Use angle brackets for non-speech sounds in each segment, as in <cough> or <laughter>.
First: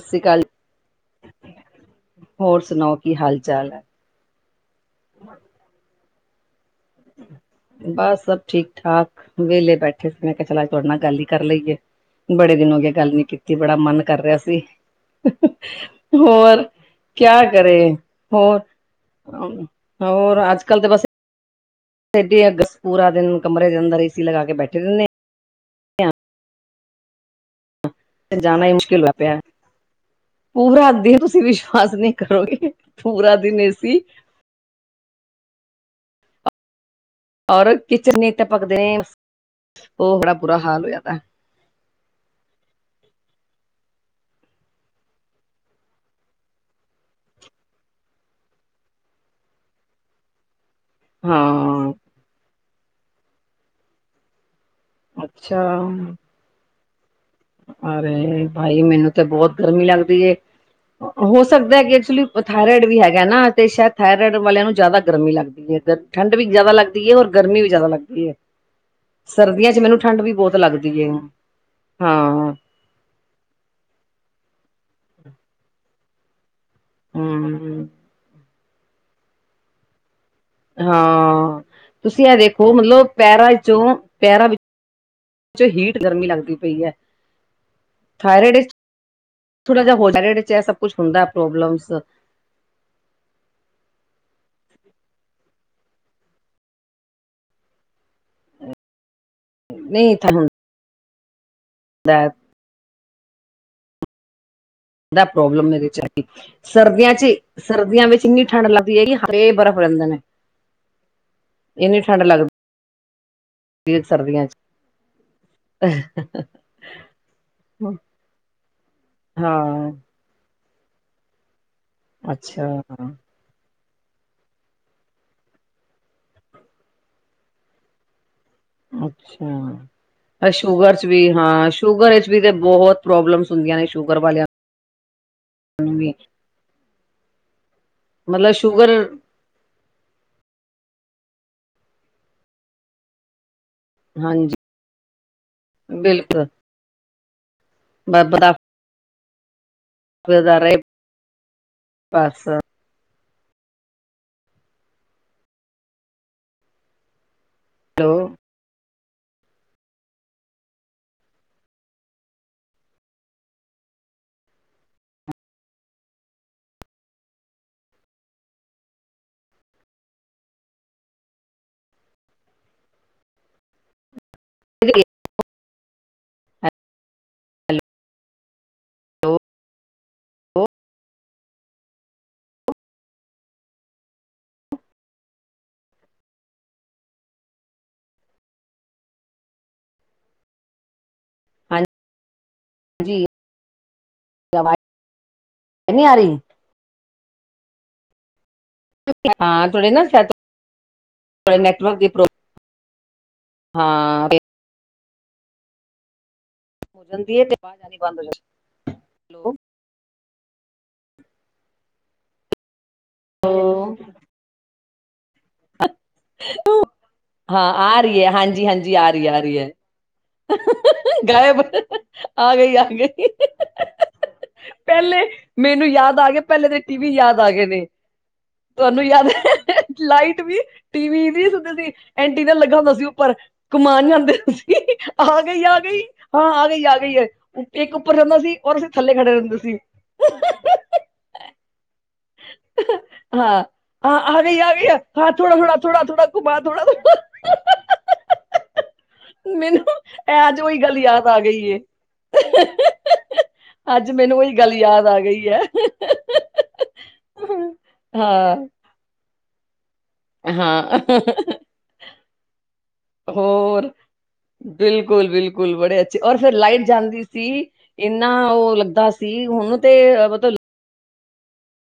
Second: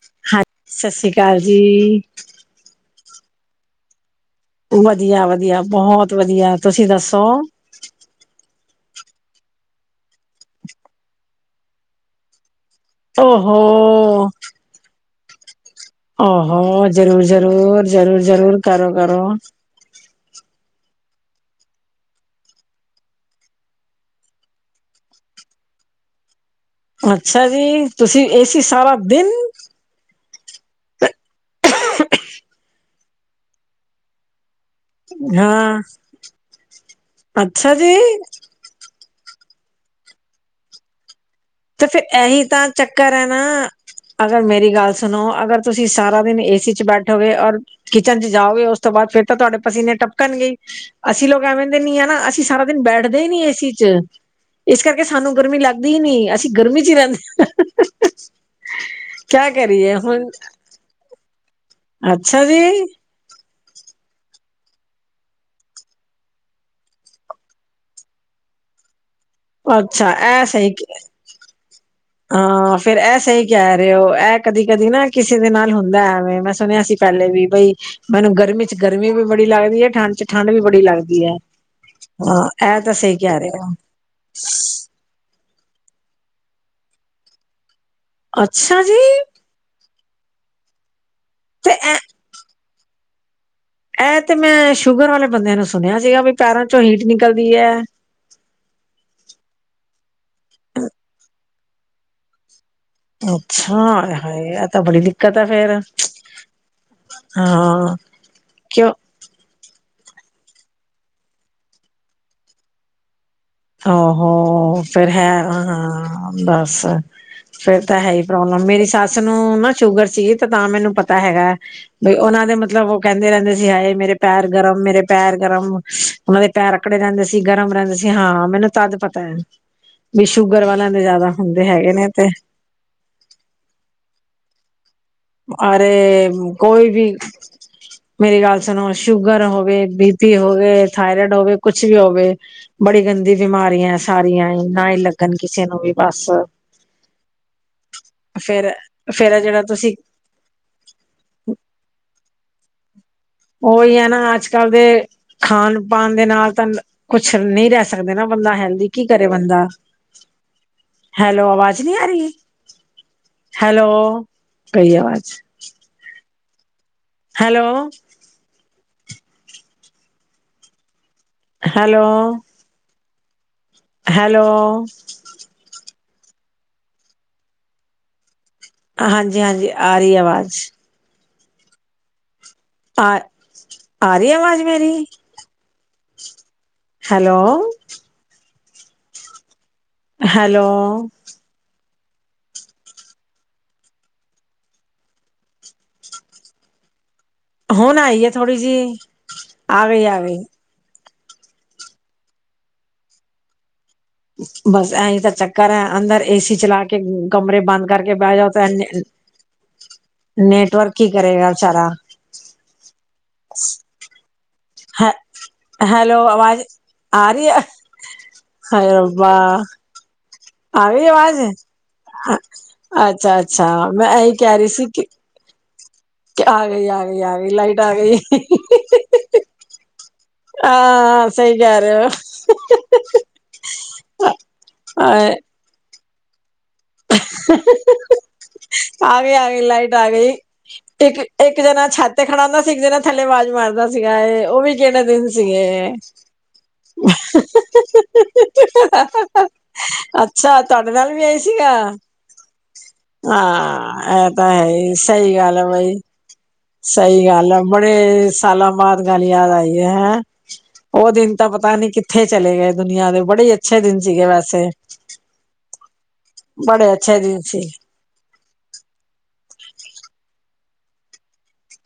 ਸਤਿ ਸ਼੍ਰੀ ਅਕਾਲ ਹਾ ਸਤਿ ਸ਼੍ਰੀ ਅਕਾਲ ਜੀ। ਹੋਰ ਸੁਣਾਓ ਕੀ ਹਾਲ ਚਾਲ ਐ? ਵਧੀਆ-ਵਧੀਆ ਬਹੁਤ ਵਧੀਆ ਤੁਸੀਂ ਦੱਸੋ? ਬਸ ਸਭ ਠੀਕ ਠਾਕ ਵਿਹਲੇ ਬੈਠੇ ਸੀ ਮੈਂ ਕਿਹਾ ਚਲਾ ਅਜ ਤੁਹਾਡੇ ਨਾਲ ਗੱਲ ਈ ਕਰ ਲਈਏ। ਬੜੇ ਦਿਨ ਹੋਗੇ ਗੱਲ ਨੀ ਕੀਤੀ ਓਹੋ ਬੜਾ ਮਨ ਕਰ ਰਿਹਾ ਸੀ। ਹੋਰ ਓਹੋ ਜ਼ਰੂਰ ਕਿਆ ਜ਼ਰੂਰ ਕਰੇ ਜ਼ਰੂਰ ਹੋਰ ਜ਼ਰੂਰ ਕਰੋ ਕਰੋ ਹੋਰ ਅੱਜ-ਕੱਲ੍ਹ ਤੇ ਬਸ ਸਾਡੀ ਅੱਗ ਪੂਰਾ ਦਿਨ ਕਮਰੇ ਦੇ ਅੰਦਰ ਏ ਸੀ ਲਗਾ ਕੇ ਬੈਠੇ ਰਹਿੰਨੇ ਆ। ਅੱਛਾ ਜੀ ਤੁਸੀਂ ਏ ਸੀ ਜਾਣਾ ਹੀ ਸਾਰਾ ਮੁਸ਼ਕਿਲ ਹੋਇਆ ਦਿਨ ਪਿਆ ਪੂਰਾ ਦਿਨ ਤੁਸੀਂ ਵਿਸ਼ਵਾਸ ਨੀ ਕਰੋਗੇ ਪੂਰਾ ਦਿਨ ਏ ਸੀ ਹਾਂ। ਅੱਛਾ ਔਰ ਜੀ ਕਿਚਨ ਨੇ ਤਾ ਪਕਦੇ ਨੇ, ਉਹ ਬੜਾ ਬੁਰਾ ਹਾਲ ਹੋ ਜਾਂਦਾ। ਤੇ ਫੇਰ ਐ ਹੀ ਤਾਂ ਚੱਕਰ ਐ ਨਾ। ਅਗਰ ਮੇਰੀ ਗੱਲ ਸੁਣੋ ਅਗਰ ਤੁਸੀਂ ਸਾਰਾ ਦਿਨ ਏ ਸੀ 'ਚ ਬੈਠੋਗੇ ਔਰ ਕਿਚਨ 'ਚ ਜਾਓਗੇ ਉਸ ਤੋਂ ਬਾਅਦ ਫੇਰ ਤਾਂ ਤੁਹਾਡੇ ਪਸੀਨੇ ਟਪਕਣ ਗੇ ਈ। ਅਸੀਂ ਲੋਕ ਐਵੇਂਦੇ ਹਾਂ ਨੀ ਆ ਨਾ ਅਸੀਂ ਸਾਰਾ ਦਿਨ ਬੈਠਦੇ ਈ ਨੀ ਏ ਸੀ 'ਚ। ਇਸ ਕਰਕੇ ਸਾਨੂੰ ਗਰਮੀ ਅੱਛਾ ਲੱਗਦੀ ਈ ਨੀ ਅਸੀਂ ਗਰਮੀ 'ਚ ਈ ਰਹਿੰਦੇ। ਅਰੇ ਭਾਈ ਮੈਨੂੰ ਤੇ ਕਿਆ ਬਹੁਤ ਗਰਮੀ ਕਰੀਏ ਲੱਗਦੀ ਹੁਣ ਏ। ਹੋ ਸਕਦਾ ਏ ਕਿ ਐਕਚੁਲੀ ਅੱਛਾ ਜੀ ਥਾਇਰੇਇਡ ਵੀ ਹੈਗਾ ਨਾ ਤੇ ਸ਼ਾਇਦ ਥਾਇਰੇਇਡ ਵਾਲਿਆਂ ਨੂੰ ਜ਼ਿਆਦਾ ਗਰਮੀ ਲੱਗ ਠੰਢ ਵੀ ਜ਼ਿਆਦਾ ਲੱਗਦੀ ਏ ਔਰ ਗਰਮੀ ਵੀ ਜ਼ਿਆਦਾ ਲੱਗਦੀ ਏ‌। ਸਰਦੀਆਂ ਚ ਮੈਨੂੰ ਅੱਛਾ ਠੰਡ ਵੀ ਇਹ ਬੋਤ ਸਹੀ ਲੱਗਦੀ ਏ। ਹਾਂ। ਹੂੰ। ਹਾਂ ਫੇਰ ਐ ਸਹੀ ਕਹਿ ਰਹੇ ਹੋ ਐ ਕਦੀ ਕਦੀ ਨਾ ਕਿਸੇ ਦੇ ਨਾਲ ਹੁੰਦਾ ਐਵੇਂ ਮੈਂ ਸੁਣਿਆ ਸੀ। ਪਹਿਲੇ ਵੀ ਬਈ ਮੈਨੂੰ ਗਰਮੀ ਚ ਗਰਮੀ ਵੀ ਬੜੀ ਲੱਗਦੀ ਏ ਠੰਡ ਚ ਠੰਡ ਵੀ ਬੜੀ ਲੱਗਦੀ ਹੈ ਹਾਂ, ਤੁਸੀ ਐ ਹਾਂ ਦੇਖੋ ਇਹ ਤਾਂ ਮਤਲਬ ਸਹੀ ਕਹਿ ਪੈਰਾਂ ਰਹੇ ਹੋ ਚੋਂ ਪੈਰਾਂ ਵਿੱਚ ਚੋ ਹੀਟ ਗਰਮੀ ਲੱਗਦੀ ਪਈ ਐ। ਥਾਇਰੈਡ ਚ ਅੱਛਾ ਜੀ ਥੋੜਾ ਜੇਹਾ ਹੋ ਜਾ ਰੇਰਾ ਚ ਇਹ ਸਭ ਕੁਛ ਹੁੰਦਾ ਐ ਤੇ ਪ੍ਰੋਬਲਮਸ। ਐ ਤੇ ਮੈਂ ਸ਼ੂਗਰ ਵਾਲੇ ਬੰਦਿਆਂ ਨੂੰ ਸੁਣਿਆ ਸੀਗਾ ਵੀ ਪੈਰਾਂ ਚੋਂ ਹੀਟ ਨਿਕਲਦੀ ਐ। ਨਈ ਥਾ ਹੁਣ <unintelligible> ਦਾ ਅੱਛਾ ਆਏ ਹਾਏ ਐ ਦਾ ਪ੍ਰੋਬਲਮ ਮੇਰੇ ਚ ਹੈਗੀ। ਸਰਦੀਆਂ ਚ, ਹਾਂ ਸਰਦੀਆਂ ਵਿੱਚ ਇੰਨੀ ਠੰਡ ਕਿਉਂ ਲੱਗਦੀ ਹੈਗੀ ਹ ਤੇ ਬਰਫ਼ ਰਹਿੰਦੇ ਨੇ। ਏਨੀ ਠੰਢ ਲੱਗ ਆ ਹੋ ਫੇਰ ਹੈ ਹਾਂ ਬੱਸ। ਫੇਰ ਤਾਂ ਹੈ ਹੀ ਪ੍ਰੋਬਲਮ ਮੇਰੀ ਸੱਸ ਨੂੰ ਨਾ ਹਾਂ ਸ਼ੂਗਰ ਸੀ। ਤੇ ਤਾਂ ਮੈਨੂੰ ਪਤਾ ਹੈਗਾ, ਬਈ ਓਹਨਾਂ ਦੇ ਅੱਛਾ ਮਤਲਬ ਓਹ ਕਹਿੰਦੇ ਰਹਿੰਦੇ ਸੀ ਹਾਏ ਮੇਰੇ ਪੈਰ ਗਰਮ ਮੇਰੇ ਪੈਰ ਗਰਮ, ਉਹਨਾਂ ਦੇ ਪੈਰ ਆਕੜੇ ਰਹਿੰਦੇ ਸੀ ਗਰਮ ਰਹਿੰਦੇ ਸੀ ਹਾਂ। ਮੈਨੂੰ ਤਦ ਪਤਾ ਹੈ। ਵੀ ਅੱਛਾ, ਵਾਲਿਆਂ ਸ਼ੂਗਰ ਦੇ ਚ ਵੀ ਜ਼ਿਆਦਾ ਹੁੰਦੇ ਹਾਂ ਹੈਗੇ ਨੇ ਸ਼ੂਗਰ ਚ ਵੀ ਤੇ ਬਹੁਤ ਪ੍ਰੋਬਲਮਸ ਹੁੰਦੀਆਂ ਨੇ ਸ਼ੂਗਰ ਵਾਲਿਆਂ ਨੂੰ ਵੀ ਅਰੇ ਕੋਈ ਵੀ, ਮੇਰੀ ਗੱਲ ਸੁਣੋ ਸ਼ੂਗਰ ਹੋਵੇ, ਬੀ ਪੀ ਹੋਵੇ, ਥਾਇਰਇਡ ਹੋਵੇ ਕੁਛ ਵੀ ਹੋਵੇ ਬੜੀ ਗੰਦੀ ਬਿਮਾਰੀਆਂ ਐਂ। ਸਾਰੀਆਂ ਹਾਂਜੀ ਈ ਨਾ ਈ ਲੱਗਣ ਕਿਸੇ ਨੂੰ ਵੀ ਬਸ। ਬਿਲਕੁਲ ਬੰਦਾ ਫੇਰ ਫੇਰ ਐ ਜਿਹੜਾ ਤੁਸੀ <unintelligible> ਬਸ ਉਹੀ ਹੈ ਨਾ ਅੱਜਕੱਲ ਦੇ ਖਾਣ-ਪਾਣ ਦੇ ਨਾਲ ਤਾਂ ਕੁਛ ਨੀ ਰਹਿ ਹੈਲੋ ਸਕਦੇ ਨਾ ਬੰਦਾ ਹੈਲਦੀ ਕੀ ਕਰੇ ਬੰਦਾ। ਹੈਲੋ ਆਵਾਜ਼ ਨੀ ਆ ਰਹੀ? ਹੈਲੋ ਆ ਗਈ ਆਵਾਜ਼। ਹੈਲੋ। ਹੈਲੋ। ਹੈਲੋ। ਹਾਂਜੀ-ਹਾਂਜੀ ਆ ਰਹੀ ਆਵਾਜ਼। ਹੈਲੋ ਪਾ, ਆ ਰਹੀ ਐ ਆਵਾਜ਼ ਮੇਰੀ? ਹੈਲੋ। ਹੈਲੋ। ਹਾਂ ਜੀ ਆਵਾਜ਼ ਨਈ ਆ ਰਹੀ? ਹੁਣ ਆਈ ਐ ਥੋੜ੍ਹੀ ਜੀ। ਹਾਂ ਥੋੜੇ ਨਾ ਸੈ ਥੋੜ੍ਹੇ ਨੈਟਵਰਕ ਦੀ ਪ੍ਰੋਬਲਮ ਹਾਂ। ਬਸ ਐਹੀਂ ਤਾਂ ਚੱਕਰ ਹੈ ਅੰਦਰ ਏਸੀ ਚਲਾ ਕੇ ਹੋ ਜਾਂਦੀ ਹੈ ਤੇ ਕਮਰੇ ਆਵਾਜ਼ ਬੰਦ ਆਣੀ ਕਰਕੇ ਹੋ ਬਹਿ ਜਾਓ ਪੈ ਜਾਂਦੀ ਨੇੈਟਵਰਕ ਕੀ ਕਰੇਗਾ ਵੇਚਾਰਾ। ਹੈਲੋ ਹੈ ਹੈਲੋ ਆਵਾਜ਼ ਆ ਰਹੀ ਐ ਹਾਏ ਰੱਬਾ। ਆ ਰਹੀ ਆਵਾਜ਼ ਅੱਛਾ-ਅੱਛਾ ਮੈਂ ਐਹੀ ਕਹਿ ਰਹੀ ਸੀ ਕਿ ਪਹਿਲੇ ਮੈਨੂੰ ਯਾਦ ਆ ਗਿਆ ਪਹਿਲੇ ਦੇ ਗਈ ਟੀ ਵੀ ਗਈ ਯਾਦ ਆ ਗਈ ਗਏ ਲਾਈਟ ਨੇ। ਗਈ ਤੁ ਹਾਨੂੰ ਯਾਦ ਐ ਲਾਈਟ ਵੀ ਟੀ ਹਾਂ ਵੀ ਦੀ ਸਹੀ ਕਹਿ ਸੁਂਦੀ ਸੀ ਰਹੇ ਹੋ ਐਂਟੀਨਾ ਲੱਗਾ ਹੁੰਦਾ ਸੀ ਉੱਪਰ। ਕੁਮਾਨ ਜਾਂਦੇ ਸੀ ਹਾਏ, ਆ ਗਈ ਆ ਗਈ। ਹਾਂ ਆ ਗਈ ਆ ਗਈ ਏ ਉਤੇ ਇੱਕ ਉੱਪਰ ਰਹਿੰਦਾ ਸੀ। ਔਰ ਅਸੀਂ ਥੱਲੇ ਆ ਖੜੇ ਗਈ ਆ ਰਹਿੰਦੇ ਗਈ ਸੀ ਲਾਈਟ ਆ ਗਈ, ਇੱਕ ਇੱਕ ਜਣਾ ਛਤ ਤੇ ਖੜਾ ਹੁੰਦਾ ਸੀ ਇੱਕ ਜਾਣਾ ਥੱਲੇ ਆਵਾਜ਼ ਹਾਂ ਮਾਰਦਾ ਆ ਸੀਗਾ ਆ ਗਈ ਉਹ ਆ ਵੀ ਗਈ ਕਿਹੜੇ ਦਿਨ ਹਾਂ ਥੋੜਾ ਥੋੜਾ ਸੀਗੇ। ਥੋੜਾ ਥੋੜਾ ਘੁਮਾ ਥੋੜਾ ਥੋੜਾ ਮੈਨੂੰ ਇਹ ਅੱਜ ਅੱਛਾ ਉਹੀ ਤੁਹਾਡੇ ਗੱਲ ਨਾਲ ਵੀ ਯਾਦ ਆ ਆਈ ਗਈ ਸੀਗਾ। ਏ ਹਾਂ ਅੱਜ ਇਹ ਮੈਨੂੰ ਤਾਂ ਉਹੀ ਗੱਲ ਹੈ ਯਾਦ ਸਹੀ ਗਈ ਗੱਲ ਹੈ ਆ ਬਾਈ। ਸਹੀ ਗੱਲ ਆ ਬੜੇ ਹਾਂ ਸਾਲਾਂ ਬਾਅਦ ਗੱਲ ਯਾਦ ਆਈ ਹੈ। ਹਾਂ ਉਹ ਦਿਨ ਤਾਂ ਪਤਾ ਨੀ ਕਿੱਥੇ ਚਲੇ ਗਏ ਦੁਨੀਆਂ ਦੇ ਬੜੇ ਹੀ ਅੱਛੇ ਦਿਨ ਸੀਗੇ ਵੈਸੇ। ਬਿਲਕੁਲ-ਬਿਲਕੁਲ ਬੜੇ ਅੱਛੇ ਔਰ ਫਿਰ ਲਾਈਟ ਬੜੇ ਅੱਛੇ ਜਾਂਦੀ ਦਿਨ ਸੀ। ਇੰਨਾ ਉਹ ਲੱਗਦਾ ਸੀ ਹੁਣ ਤੇ ਮਤਲਬ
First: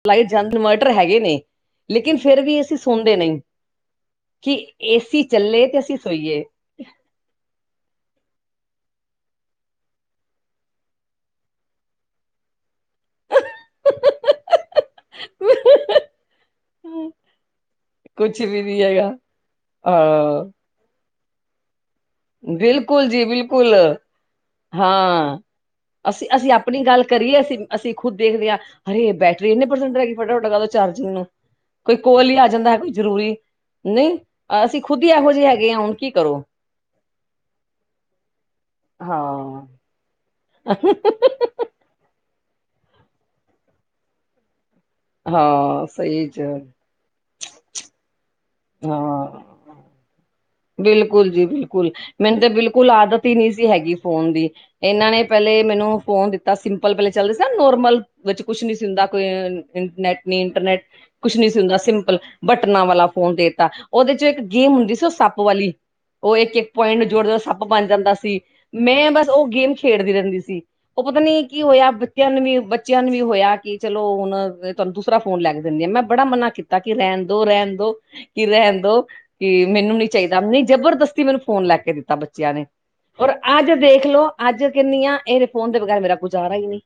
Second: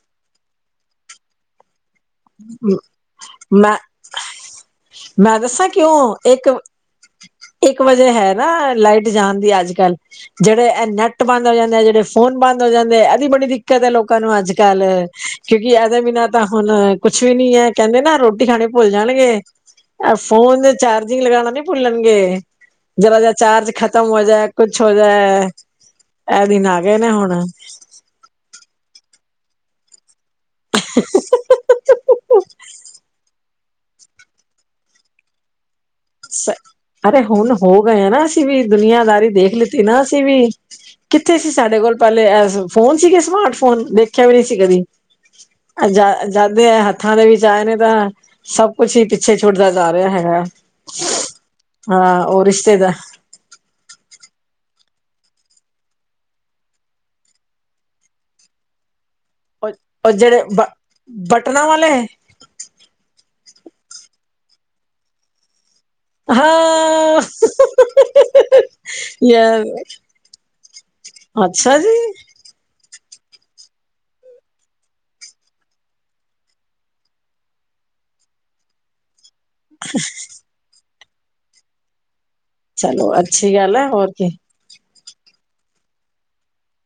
ਲਾਈਟ ਜਾਂ, ਇਨਵਰਟਰ ਹੈਗੇ ਨੇ, ਲੇਕਿਨ ਫਿਰਰ ਵੀ, ਅਸੀਂ ਸੋਂਦੇ ਨਹੀਂ। ਮੈਂ ਕਿ, ਏ ਸੀ ਮੈਂ ਚੱਲੇ, ਦੱਸਾਂ ਤੇ ਅਸੀਂ ਕਿਉਂ ਸੋਈਏ। ਇੱਕ ਇੱਕ ਵਜੇ ਹੈ ਨਾ, ਲਾਈਟ ਜਾਣ ਦੀ, ਅੱਜ ਕੱਲ ਜਿਹੜੇ, ਇਹ ਨੈੱਟ ਬੰਦ ਹੋ ਜਾਂਦੇ, ਜਿਹੜੇ ਫੋਨ ਬੰਦ ਹੋ ਜਾਂਦੇ ਆ। ਐਦੀ ਬੜੀ ਦਿੱਕਤ ਹੈ, ਲੋਕਾਂ ਨੂੰ, ਅੱਜ ਕੱਲ, ਕਿਉਂਕਿ ਇਹਦੇ ਬਿਨਾਂ ਤਾਂ ਹੁਣ ਕੁੱਛ ਵੀ ਨੀ ਹੈ। ਕਹਿੰਦੇ ਨਾ, ਕੁਝ ਰੋਟੀ ਵੀ ਖਾਣੀ ਨਹੀਂ ਭੁੱਲ ਹੈਗਾ ਜਾਣਗੇ, ਹਾਂ ਫੋਨ ਦੇ ਚਾਰਜਿੰਗ ਲਗਾਣਾ ਨਹੀਂ ਭੁੱਲਣਗੇ। ਬਿਲਕੁਲ ਜ਼ਰਾ ਜੀ ਜ ਚਾਰਜ ਬਿਲਕੁਲ ਖਤਮ ਹੋ ਜਾਏ, ਕੁਛ ਹੋ ਹਾਂ ਜਾਏ, ਅਸੀਂ ਇਹ ਅਸੀਂ ਦਿਨ ਆ ਆਪਣੀ ਗਏ ਗੱਲ ਨੇ ਕਰੀਏ ਹੁਣ। ਅਸੀਂ ਅਸੀਂ, ਖੁਦ ਦੇਖਦੇ ਹਾਂ, ਹਰੇ ਬੈਟਰੀ ਇੰਨੇ ਪ੍ਰਸੰਟ ਰਹਿ ਗਈ, ਫਟਾਫਟ ਲਗਾ ਦੋ ਚਾਰਜਿੰਗ ਨੂੰ। ਕੋਈ ਕਾੱਲ ਹੀ ਆ ਜਾਂਦਾ ਹੈ, ਕੋਈ ਜ਼ਰੂਰੀ, ਨਹੀਂ ਅਸੀਂ ਖੁਦ ਹੀ, ਇਹੋ ਜਿਹੇ ਹੈਗੇ ਹ ਹੁਣ, ਕੀ ਕਰੋ ਅਰੇ ਹੁਣ ਹੋ ਗਏ ਨਾ ਅਸੀਂ ਵੀ, ਦੁਨੀਆਂਦਾਰੀ ਦੇਖ ਹਾਂ ਲਿੱਤੀ ਨਾ, ਅਸੀਂ ਵੀ। ਕਿਥੇ ਸੀ ਸਾਡੇ ਕੋਲ, ਪਹਿਲੇ ਫੋਨ ਸੀਗੇ ਸਮਾਰਟ ਫੋਨ, ਦੇਖਿਆ ਵੀ ਨਹੀਂ ਸੀ ਕਦੀ। ਹਾਂ ਸਹੀ ਚ ਜਦ ਦੇ ਐ ਹੱਥ ਹੱਖਾਂ, ਦੇ ਵਿੱਚ ਆਏ ਨੇ ਤਾਂ, ਸਭ ਕੁਝ ਹੀ ਪਿੱਛੇ ਛੁੱਟਦਾ ਹਾਂ ਜਾ ਰਿਹਾ ਹੈਗਾ। ਬਿਲਕੁਲ, ਜੀ, ਬਿਲਕੁਲ, ਹਾਂ ਮੈਨੂੰ ਉਹ ਤੇ, ਰਿਸ਼ਤੇ ਬਿਲਕੁਲ ਦਾ ਆਦਤ, ਨਹੀਂ ਸੀ ਹੈਗੀ ਫੋਨ ਦੀ, ਇਹਨਾਂ ਨੇ ਪਹਿਲੇ, ਮੈਨੂੰ ਫੋਨ ਦਿੱਤਾ ਸਿੰਪਲ, ਪਹਿਲੇ ਚੱਲਦੇ ਸੀ ਨਾ ਨੋਰਮਲ। ਵਿੱਚ ਕੁਛ ਨੀ ਸੁ ਹੁੰਦਾ ਕੋਈ, ਉਹ ਇਨੈਟ ਨ ਜਿਹੜੇ ਬ ਇੰਟਰਨੈਟ ਕੁਛ ਨੀ, ਸੀ ਬਟਨਾਂ ਹੁੰਦਾ ਵਾਲੇ ਸਿੰਪਲ। ਬਟਨਾਂ ਵਾਲਾ ਫੋਨ ਦੇਤਾ, ਉਹਦੇ ਚੋਂ ਇੱਕ ਗੇਮ ਹੁੰਦੀ ਸੀ, ਉਹ ਸੱਪ ਵਾਲੀ। ਉਹ, ਇੱਕ ਇੱਕ ਪੁਆਇੰਟ ਨੂੰ ਹਾਂ ਜੋੜ ਸੱਪ ਬਣ ਜਾਂਦਾ ਸੀ। ਮੈਂ, ਬਸ, ਉਹ ਯਾਰ ਗੇਮ ਖੇਡਦੀ ਰਹਿੰਦੀ ਸੀ। ਉਹ ਪਤਾ ਨੀ ਕੀ ਅੱਛਾ ਹੋਇਆ, ਜੀ ਬੱਚਿਆਂ ਨੂੰ ਵੀ, ਬ ਬੱਚਿਆਂ ਨੂੰ ਵੀ ਹੋਇਆ, ਕਿ ਚਲੋ ਹੁਣ ਤੁਹਾਨੂੰ ਦੂਸਰਾ ਫੋਨ ਲੈ ਕੇ ਦਿੰਦੇ ਆ, ਮੈਂ ਬੜਾ ਮਨਾ, ਕੀਤਾ ਕਿ ਰਹਿਣ ਦੋ ਰਹਿਣ ਦੋ। ਕਿ ਰਹਿਣ ਦੋ, ਕਿ ਮੈਨੂੰ ਨੀ ਚਾਹੀਦਾ, ਨਹੀਂ ਜਬਰਦਸਤੀ, ਮੈਨੂੰ ਫੋਨ ਲੈ ਕੇ ਦਿੱਤਾ ਬ ਸਿਆਣੇ, ਚਲੋ ਹੋਰ ਅੱਛੀ ਅੱਜ ਗੱਲ ਹੈ ਹੋਰ ਦੇਖਲੋ, ਕੀ ਅੱਜ ਕਿੰਨੀਆਂ ਆਂ, ਐਸ ਫੋਨ ਦੇ ਬਗੈਰ ਮੇਰਾ ਗੁਜਾਰਾ ਹੀ ਨਹੀਂ।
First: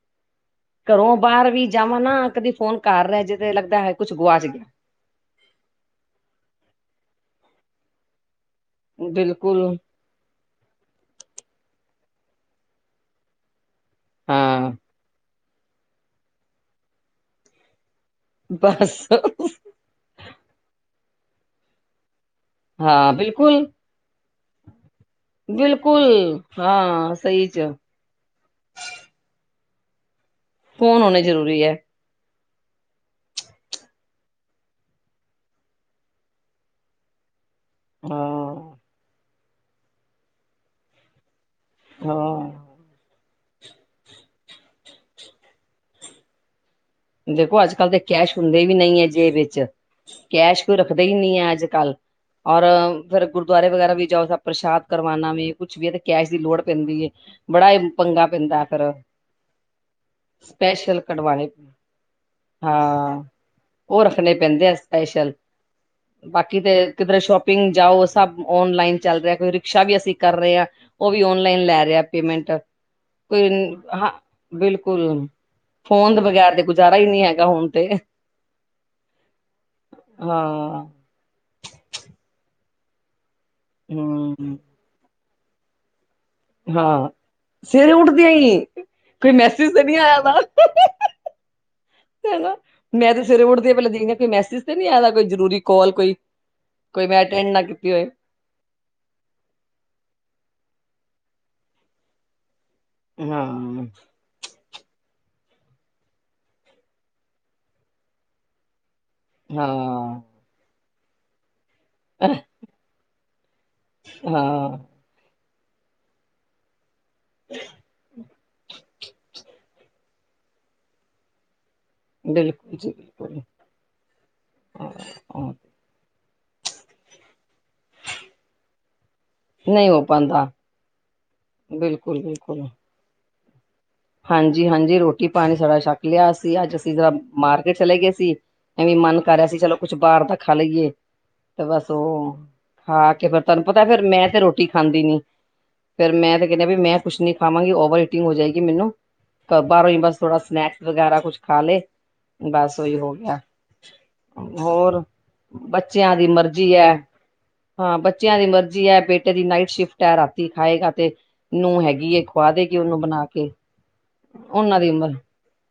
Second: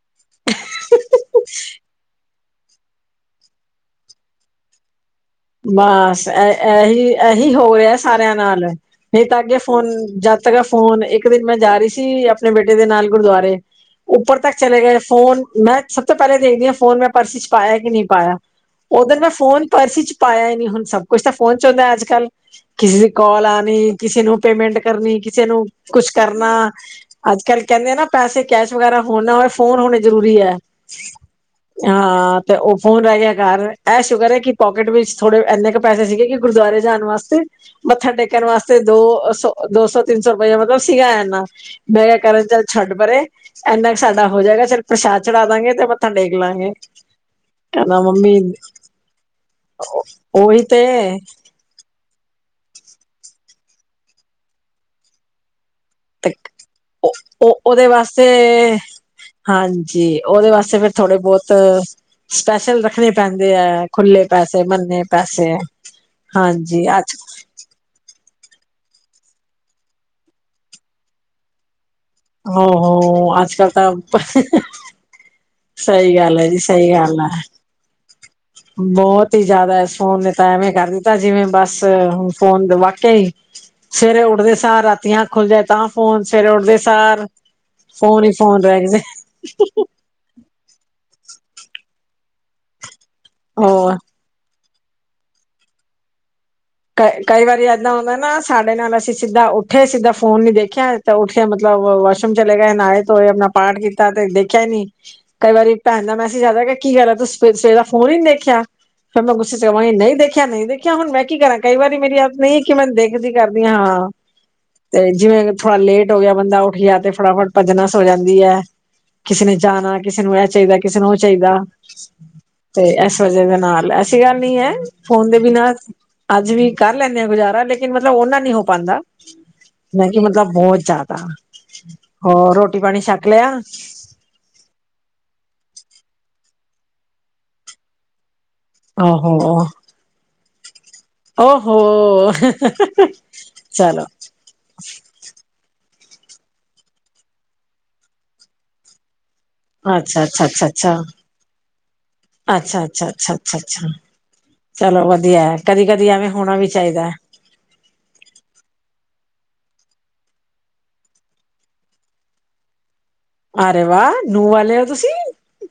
ਘਰੋਂ ਬਾਹਰ ਵੀ ਜਾਵਾਂ ਨਾ, ਕਦੀ ਫੋਨ ਘਰ ਰਿਹੇ ਜਾਏ, ਤੇ ਲੱਗਦਾ ਹੈ, ਕੁਛ ਗੁਆਚ ਗਿਆ। ਬਸ, ਇਹੀ ਇਹੀ ਹੋ ਰਿਹਾ ਸਾਰਿਆਂ ਨਾਲ, ਨਹੀਂ ਤਾਂ ਅੱਗੇ ਬਿਲਕੁਲ ਫੋਨ ਜਦ ਤ ਫੋਨ, ਇੱਕ ਦਿਨ ਮੈਂ ਜਾ ਰਹੀ ਸੀ, ਆਪਣੇ ਬੇਟੇ ਦੇ ਨਾਲ, ਗੁਰਦੁਆਰੇ ਉੱਪਰ ਤੱਕ ਹਾਂ ਚਲੇ ਗਏ, ਫੋਨ ਮੈਂ ਸਭ ਤੋਂ ਪਹਿਲਾਂ ਦੇਖਦੀ ਹਾਂ, ਫੋਨ ਮੈਂ ਪਰਸ ਚ ਪਾਇਆ ਕਿ ਨਹੀਂ। ਪਾਇਆ, ਬਸ ਉਦਨ, ਮੈਂ ਫੋਨ ਪਰਸ ਹੀ ਚ ਪਾਇਆ ਹੀ ਨਹੀਂ, ਹੁਣ ਸਭ ਕੁਛ ਤਾਂ ਫੋਨ ਚ ਹੁੰਦਾ ਹੈ, ਅੱਜ ਕੱਲ੍ਹ। ਕਿਸੇ ਦੀ ਹਾਂ ਕਾੱਲ ਬਿਲਕੁਲ ਆਣੀ, ਕਿਸੇ ਨੂੰ ਪੇਮੈਂਟ ਕਰਨੀ, ਕਿਸੇ ਨੂੰ ਬਿਲਕੁਲ ਕੁਛ ਕਰਨਾ। ਹਾਂ ਅੱਜ ਸਹੀ ਕੱਲ੍ਹ ਚ ਕਹਿੰਦੇ ਨਾ ਪੈਸੇ ਕੈਸ਼ ਵਗੈਰਾ ਹੋ ਨਾ ਹੋਵੇ, ਫੋਨ ਹੋਣੇ ਜ਼ਰੂਰੀ ਹੈ ਫੋਨ ਹੋਣੇ ਜ਼ਰੂਰੀ ਹੈ ਹਾਂ। ਤੇ ਉਹ, ਫੋਨ ਰਹਿ ਗਿਆ ਘਰ, ਇਹ ਸ਼ੁਕਰ ਹੈ, ਕਿ ਪੋਕਿਟ ਵਿੱਚ ਥੋੜੇ ਇੰਨੇ ਕੁ ਪੈਸੇ ਸੀਗੇ, ਕਿ ਗੁਰਦੁਆਰੇ ਜਾਣ ਵਾਸਤੇ, ਮੱਥਾ ਟੇਕਣ ਹਾਂ ਵਾਸਤੇ। ਦੋ ਸੋ, ਦੋ ਸੌ ਤਿੰਨ ਸੌ ਰੁਪਇਆ, ਮਤਲਬ ਸੀਗਾ ਇਨਾ, ਮੈਂ ਕਿਹਾ ਕਰਨ ਹਾਂ ਚ ਛੱਡ ਪਰੇ, ਇੰਨਾ ਕੁ ਸਾਡਾ ਹੋ ਜਾਏਗਾ, ਚਲ ਪ੍ਰਸ਼ਾਦ ਚੜਾ ਦਾਂਗੇ, ਤੇ ਮੱਥਾ ਟੇਕ ਲਾਂਗੇ। ਦੇਖੋ ਅੱਜ ਕੱਲ੍ਹ ਦੇ ਕਹਿੰਦਾ ਕੈਸ਼ ਮੰਮੀ ਹੁੰਦੇ ਵੀ ਨਹੀਂ ਹੈ, ਜੇਬ ਵਿੱਚ, ਉਹੀ ਕੈਸ਼ ਕੋਈ ਤੇ ਰੱਖਦੇ ਹੀ, ਨਹੀਂ ਹੈ। ਅੱਜ ਕੱਲ੍ਹ, ਔਰ, ਫਿਰ ਗੁਰਦੁਆਰੇ ਵਗੈਰਾ ਵੀ ਜਾਓ, ਤਾਂ ਪ੍ਰਸ਼ਾਦ ਕਰਵਾਉਣਾ ਵੀ ਕੁਛ ਵੀ। ਕੈਸ਼ ਤੇ ਦੀ ਲੋੜ ਪੈਂਦੀ ਐ, ਉਹ ਬੜਾ ਉਹਦੇ ਹੀ ਵਾਸਤੇ ਪੰਗਾ ਪੈਂਦਾ ਫਿਰ। ਹਾਂਜੀ, ਉਹਦੇ ਵਾਸਤੇ, ਫਿਰ ਸਪੈਸ਼ਲ ਥੋੜੇ ਕਢਵਾਣੇ ਬਹੁਤ। ਸਪੈਸ਼ਲ ਰੱਖਣੇ ਹਾਂ ਪੈਂਦੇ ਹੈ, ਉਹ ਖੁੱਲੇ ਰੱਖਣੇ ਪੈਸੇ, ਪੈਂਦੇ ਆ ਬੰਨੇ ਸਪੈਸ਼ਲ। ਪੈਸੇ, ਬਾਕੀ ਤੇ, ਹਾਂਜੀ ਅੱਜ ਕਿੱਧਰੇ ਸ਼ੋਪ। ਪਿੰਗ ਜਾਓ, ਸਭ ਔਨਲਾਈਨ ਚੱਲ ਰਿਹਾ। ਕੋਈ ਰਿਕਸ਼ਾ ਵੀ ਅਸੀਂ ਕਰ ਰਹੇ ਹਾਂ, ਉਹ ਵੀ ਔਨਲਾਈਨ ਲੈ ਰਿਹਾ। ਪੇਮੈਂਟ, ਹੋ ਹੋ ਅੱਜ ਕੱਲ ਹਾਂ ਤਾਂ ਬਿਲਕੁਲ ਫੋਨ ਸਹੀ ਦੇ ਗੱਲ ਹੈ ਬਗੈਰ, ਜੀ ਤੇ ਸਹੀ ਗੁਜ਼ਾਰਾ ਹੀ ਗੱਲ ਨਈ ਹੈ ਹੈਗਾ ਹੁਣ ਤੇ ਬਹੁਤ ਹੀ ਜ਼ਿਆਦਾ, ਫੋਨ ਨੇ ਤਾਂ ਐਵੇਂ ਹਾਂ ਕਰ ਦਿੱਤਾ ਤਾਂ ਜਿਵੇਂ ਬਸ ਹੁਣ ਫੋਨ, ਵਾਕਿਆ ਹੀ ਸਵੇਰੇ ਉੱਠਦੇ ਹੂੰ ਸਾਂਰ ਰਾਤੀ ਆਂਖ ਖੁੱਲ ਜਾਯੇ, ਤਾਂ ਫੋਨ ਸਵੇਰੇ ਉੱਠਦੇ ਹਾਂ। ਸਾਰ, ਸਵੇਰੇ ਫੋਨ ਉੱਠਦਿਆਂ ਹੀ ਫੋਨ ਰਹ ਗੇ ਨੇ। ਕੋਈ ਮੈਸੇਜ ਤੇ ਨਹੀਂ ਮੈਂ ਤੇ ਸਵੇਰੇ ਉੱਠਦੀ ਹਾਂ, ਪਹਿਲਾਂ ਹੋਰ ਦੇਖਦੀ ਆ ਕੋ ਮੈਸੇਜ ਤੇ ਨੀ ਆਦਾ ਕੋਈ ਜਰੂਰੀ ਕਾਲ ਕੋਈ ਕੋਈ ਕਈ, ਮੈਂ ਕਈ ਅਟੈਂਡ ਨਾ ਵਾਰੀ ਏਦਾਂ ਕੀਤੀ ਹੋਏ ਹੁੰਦਾ ਨਾ ਸਾਡੇ ਨਾਲ ਅਸੀਂ ਸਿੱਧਾ ਉੱਠੇ ਸਿੱਧਾ ਫੋਨ ਨੀ ਦੇਖਿਆ ਤਾਂ ਉੱਠਿਆ ਮਤਲਬ ਵਾਸ਼ਰੂਮ ਚਲੇ ਗਏ ਨਾਲੇ ਤੇ ਹੋਰ ਹਾਂ ਨਾ ਪਾਠ ਕੀਤਾ ਤੇ ਦੇਖਿਆ ਹੀ ਨੀ ਕਈ ਵਾਰੀ ਭੈਣ ਦਾ ਮੈਸੇਜ ਆਦਾ ਹੈ ਕਿ ਗੱਲ ਤੂੰਸੀ ਸਵੇਰਾ ਦਾ ਫੋਨ ਹੀ ਨਈ ਦੇਖਿਆ ਫਿਰ ਮੈਂ ਗੁੱਸੇਚ ਹੋਵੇਗੀ ਹਾਂ ਨਹੀਂ ਦੇਖਿਆ ਦੇਖਿਆ ਨਹੀਂ ਦੇਖਿਆ, ਹੁਣ ਮੈਂ ਕੀ ਕਰਾਂ ਕਈ ਵਾਰੀ ਮੇਰੀ ਆਦਤ ਨਈ, ਕਿ ਮੈਂ ਦੇਖਦੀ ਕਰਦੀ ਹਾਂ ਹਾਂ ਹਾਂ ਤੇ ਜਿਵੇਂ ਥੋੜਾ ਲੇਟ ਹੋ ਗਿਆ ਬੰਦਾ, ਉੱਠ ਗਿਆ ਤੇ ਫਟਾਫਟ ਭਜਨਸ ਹੋ ਜਾਂਦੀ ਹੈ, ਕਿਸੇ ਨੇ ਜਾਣਾ ਕਿਸੇ ਨੂੰ ਇਹ ਚਾਹੀਦਾ ਕਿਸੇ ਨੂੰ ਉਹ ਚਾਹੀਦਾ ਬਿਲਕੁਲ ਤੇ ਜੀ ਇਸ ਬਿਲਕੁਲ ਵਜਾ ਦੇ ਨਾਲ ਐਸੀ ਗੱਲ ਨੀ ਹੈ ਫੋਨ ਦੇ ਹਾਂ ਬਿਨਾਂ ਅੱਜ ਵੀ ਕਰ ਲੈਂਦੇ ਆਾਂ ਗੁਜ਼ਾਰਾ ਲੇਕਿਨ ਮਤਲਬ ਓਨਾ ਨ ਨਈ ਹੋ ਪਾਉਂਦਾ ਨਹੀਂ ਹੋ ਮੈਂ ਕਿ ਪਾਉਂਦਾ ਮਤਲਬ ਬਹੁਤ ਜ਼ਿਆਦਾ ਬਿਲਕੁਲ ਹੋਰ ਬਿਲਕੁਲ ਰੋਟੀ ਪਾਣੀ ਛੱਕ ਲਿਆ ਹਾਂਜੀ, ਹਾਂਜੀ ਰੋਟੀ ਪਾਣੀ ਸਾਡਾ ਛੱਕ ਲਿਆ ਸੀ ਅੱਜ ਅਸੀਂ ਅੱਜ ਮਾਰਕੀਟ ਚਲੇ ਗਏ ਸੀ ਐਵੇਂ ਮਨ ਕਰ ਆਹੋ ਰਿਹਾ ਸੀ ਚਲੋ ਕੁਛ ਬਾਹਰ ਤਾਂ ਖਾ ਲਈਏ ਤੇ ਬਸ ਓਹੋ ਉਹ ਖਾ ਕੇ ਫਿਰ ਤੁਹਾਨੂੰ ਪਤਾ ਫਿਰ ਚਲੋ ਮੈਂ ਤੇ ਰੋਟੀ ਖਾਂਦੀ ਨੀ ਫੇਰ ਮੈਂ ਤੇ ਕਹਿੰਦਾ ਵੀ ਮੈਂ ਕੁੱਛ ਨੀ ਖਾਵਾਂਗੀ ਓਵਰ ਹੀਟਿੰਗ ਹੋ ਜਾਏਗੀ ਮੈਨੂੰ ਬਾਹਰੋਂ ਹੀ ਬਸ ਅੱਛਾ ਥੋੜਾ ਅੱਛਾ ਅੱਛਾ ਸਨੈਕਸ ਅੱਛਾ ਵਗੈਰਾ ਕੁਛ ਖਾ ਲਏ ਅੱਛਾ ਬਸ ਅੱਛਾ ਉਓਹੀ ਅੱਛਾ ਹੋ ਗਿਆ ਅੱਛਾ ਅੱਛਾ ਹੋਰ ਚਲੋ ਵਧੀਆ ਹੈ ਕਦੀ ਕਦੀ ਬੱਚਿਆਂ ਦੀ ਐਵੇਂ ਹੋਣਾ ਵੀ ਮਰਜ਼ੀ ਹੈ। ਚਾਹੀਦਾ ਹਾਂ ਬੱਚਿਆਂ ਦੀ ਮਰਜ਼ੀ ਹੈ ਬੇਟੇ ਦੀ ਨਾਈਟ ਸ਼ਿਫਟ ਹੈ ਰਾਤੀ ਖਾਏਗਾ ਤੇ ਨੂੰ ਹੈਗੀ ਖੁਵਾ ਦੇ ਕੇ ਉਹਨੂੰ ਬਣਾ ਕੇ ਅਰੇ ਵਾਹ ਨੂੰਹ ਵਾਲੇ ਉਹਨਾਂ ਹੋ ਦੀ ਉਮਰ ਤੁਸੀਂ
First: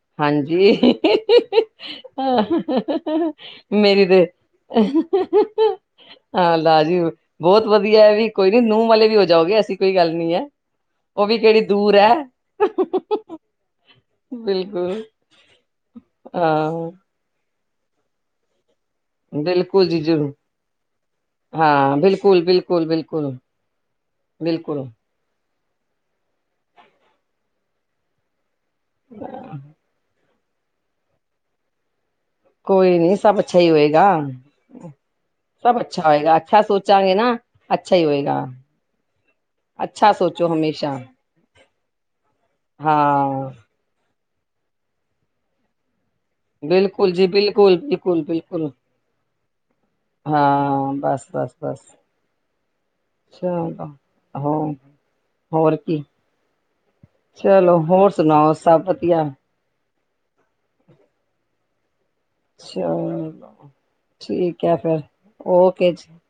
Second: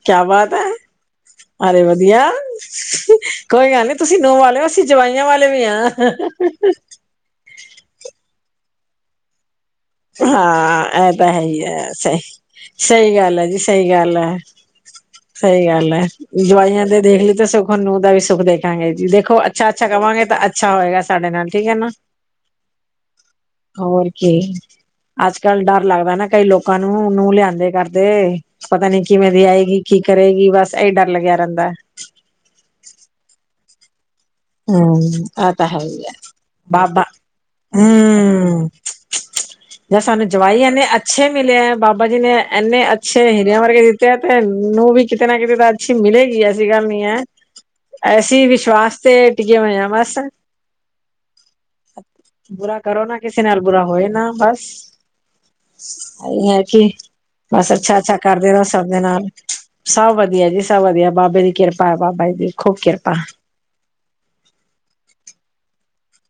ਕਿਆ ਬਾਤ ਹੈ ਹਾਂਜੀ ਅਰੇ ਵਧੀਆ ਕੋਈ ਗੱਲ ਨੀ ਮੇਰੀ ਤੁਸੀਂ ਤੇ ਨੂੰਹ ਵਾਲੇ ਹੋ ਅਸੀਂ ਜਵਾਈਆਂ ਵਾਲੇ ਵੀ ਹਾਂ। ਹਾਂ ਲਾਜੂ ਬਹੁਤ ਵਧੀਆ ਹੈ ਵੀ ਕੋਈ ਨੀ ਨੂੰਹ ਵਾਲੇ ਵੀ ਹੋ ਜਾਓਗੇ ਅਸੀਂ ਹਾਂ ਇਹ ਤਾਂ ਹੈ ਹੀ ਆ ਦੂਰ ਹੈ ਸਹੀ ਸਹੀ ਗੱਲ ਹੈ ਜੀ ਸਹੀ ਗੱਲ ਹੈ ਬਿਲਕੁਲ ਸਹੀ ਗੱਲ ਹੈ ਹਾਂ ਜਵਾਈਆਂ ਦੇ ਦੇਖ ਲਈ ਤਾਂ ਸੁਖ ਨੂੰਹ ਦਾ ਵੀ ਸੁੱਖ ਦੇਖ ਜੀ ਦੇਖੋ ਅੱਛਾ, ਬਿਲਕੁਲ ਅੱਛਾ ਜੀ ਕਵਾਂਗੇ ਜ਼ਰੂਰ ਤਾਂ ਅੱਛਾ ਹੋਏਗਾ ਸਾਡੇ ਨਾਲ ਠੀਕ ਹੈ ਨਾ ਹਾਂ ਬਿਲਕੁਲ ਬਿਲਕੁਲ ਬਿਲਕੁਲ ਹੋਰ ਕੀ ਬਿਲਕੁਲ ਅੱਜ ਕੱਲ ਡਰ ਲੱਗਦਾ ਨਾ ਕਈ ਲੋਕਾਂ ਨੂੰ ਨੂੰਹ ਲਿਆਂਦੇ ਕਰਦੇ ਪਤਾ ਨੀ ਕਿਵੇਂ ਦੀ ਆਏਗੀ ਕੀ ਕਰੇਗੀ ਬਸ ਇਹੀ ਡਰ ਲੱਗਿਆ ਰਹਿੰਦਾ ਕੋਈ ਨੀ ਸਭ ਅੱਛਾ ਹੀ ਹੋਏਗਾ ਹਮ ਆ ਤਾਂ ਸਭ ਅੱਛਾ ਹੈਗਾ ਹੋਏਗਾ ਅੱਛਾ ਬਾਬਾ ਸੋਚਾਂਗੇ ਨਾ ਅੱਛਾ ਹੀ ਹੋਏਗਾ ਹਮ ਜਾਂ ਅੱਛਾ ਸਾਨੂੰ ਸੋਚੋ ਜਵਾਈ ਇੰਨੇ ਹਮੇਸ਼ਾ ਅੱਛੇ ਮਿਲੇ ਹੈ ਬਾਬਾ ਜੀ ਨੇ ਇੰਨੇ ਅੱਛੇ ਹਾਂ ਹੀਰਿਆਂ ਵਰਗੇ ਦਿੱਤੇ ਤੈਨੂੰ ਵੀ ਕਿਤੇ ਨਾ ਕਿਤੇ ਦੱਸ ਮਿਲੇਗੀ ਐਸੀ ਗੱਲ ਨਹੀਂ ਬਿਲਕੁਲ ਹੈ ਜੀ ਬਿਲਕੁਲ ਬਿਲਕੁਲ ਐਸੀ ਬਿਲਕੁਲ ਵਿਸ਼ਵਾਸ ਤੇ ਪੇਏ ਹੋਏ ਹਾ ਬਸ ਹਾਂ ਬਸ ਬਸ ਬਸ ਬੁਰਾ ਕਰੋ ਨਾ ਕਿਸੇ ਨਾਲ ਬੁਰਾ ਚਲੋ ਹੋਏ ਨਾ ਹੋ ਬਸ ਹੋਰ ਕੀ ਅਹੀ ਹੈ ਕਿ ਬਸ ਚਲੋ ਅੱਛਾ- ਹੋਰ ਅੱਛਾ ਕਰਦੇ ਸੁਣਾਓ ਰਹੋ ਸਭ ਦੇ ਵਧੀਆ ਨਾਲ ਸਭ ਵਧੀਆ ਜੀ ਸਭ ਵਧੀਆ ਬਾਬੇ ਦੀ ਕਿਰਪਾ ਹੈ ਬਾਬਾ ਜੀ ਦੀ ਖੂਬ ਕਿਰਪਾ ਚਲ ਠੀਕ ਹੈ ਫਿਰ ਓਕੇ ਜੀ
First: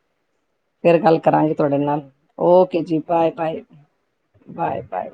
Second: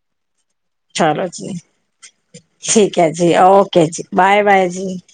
ਫਿਰ ਗੱਲ ਚਲੋ ਕਰਾਂਗੇ ਜੀ ਤੁਹਾਡੇ ਨਾਲ ਓਕੇ ਠੀਕ ਹੈ ਜੀ ਬਾਏ ਬਾਏ ਓਕੇ ਜੀ ਬਾਏ ਬਾਏ ਜੀ। <inaudible>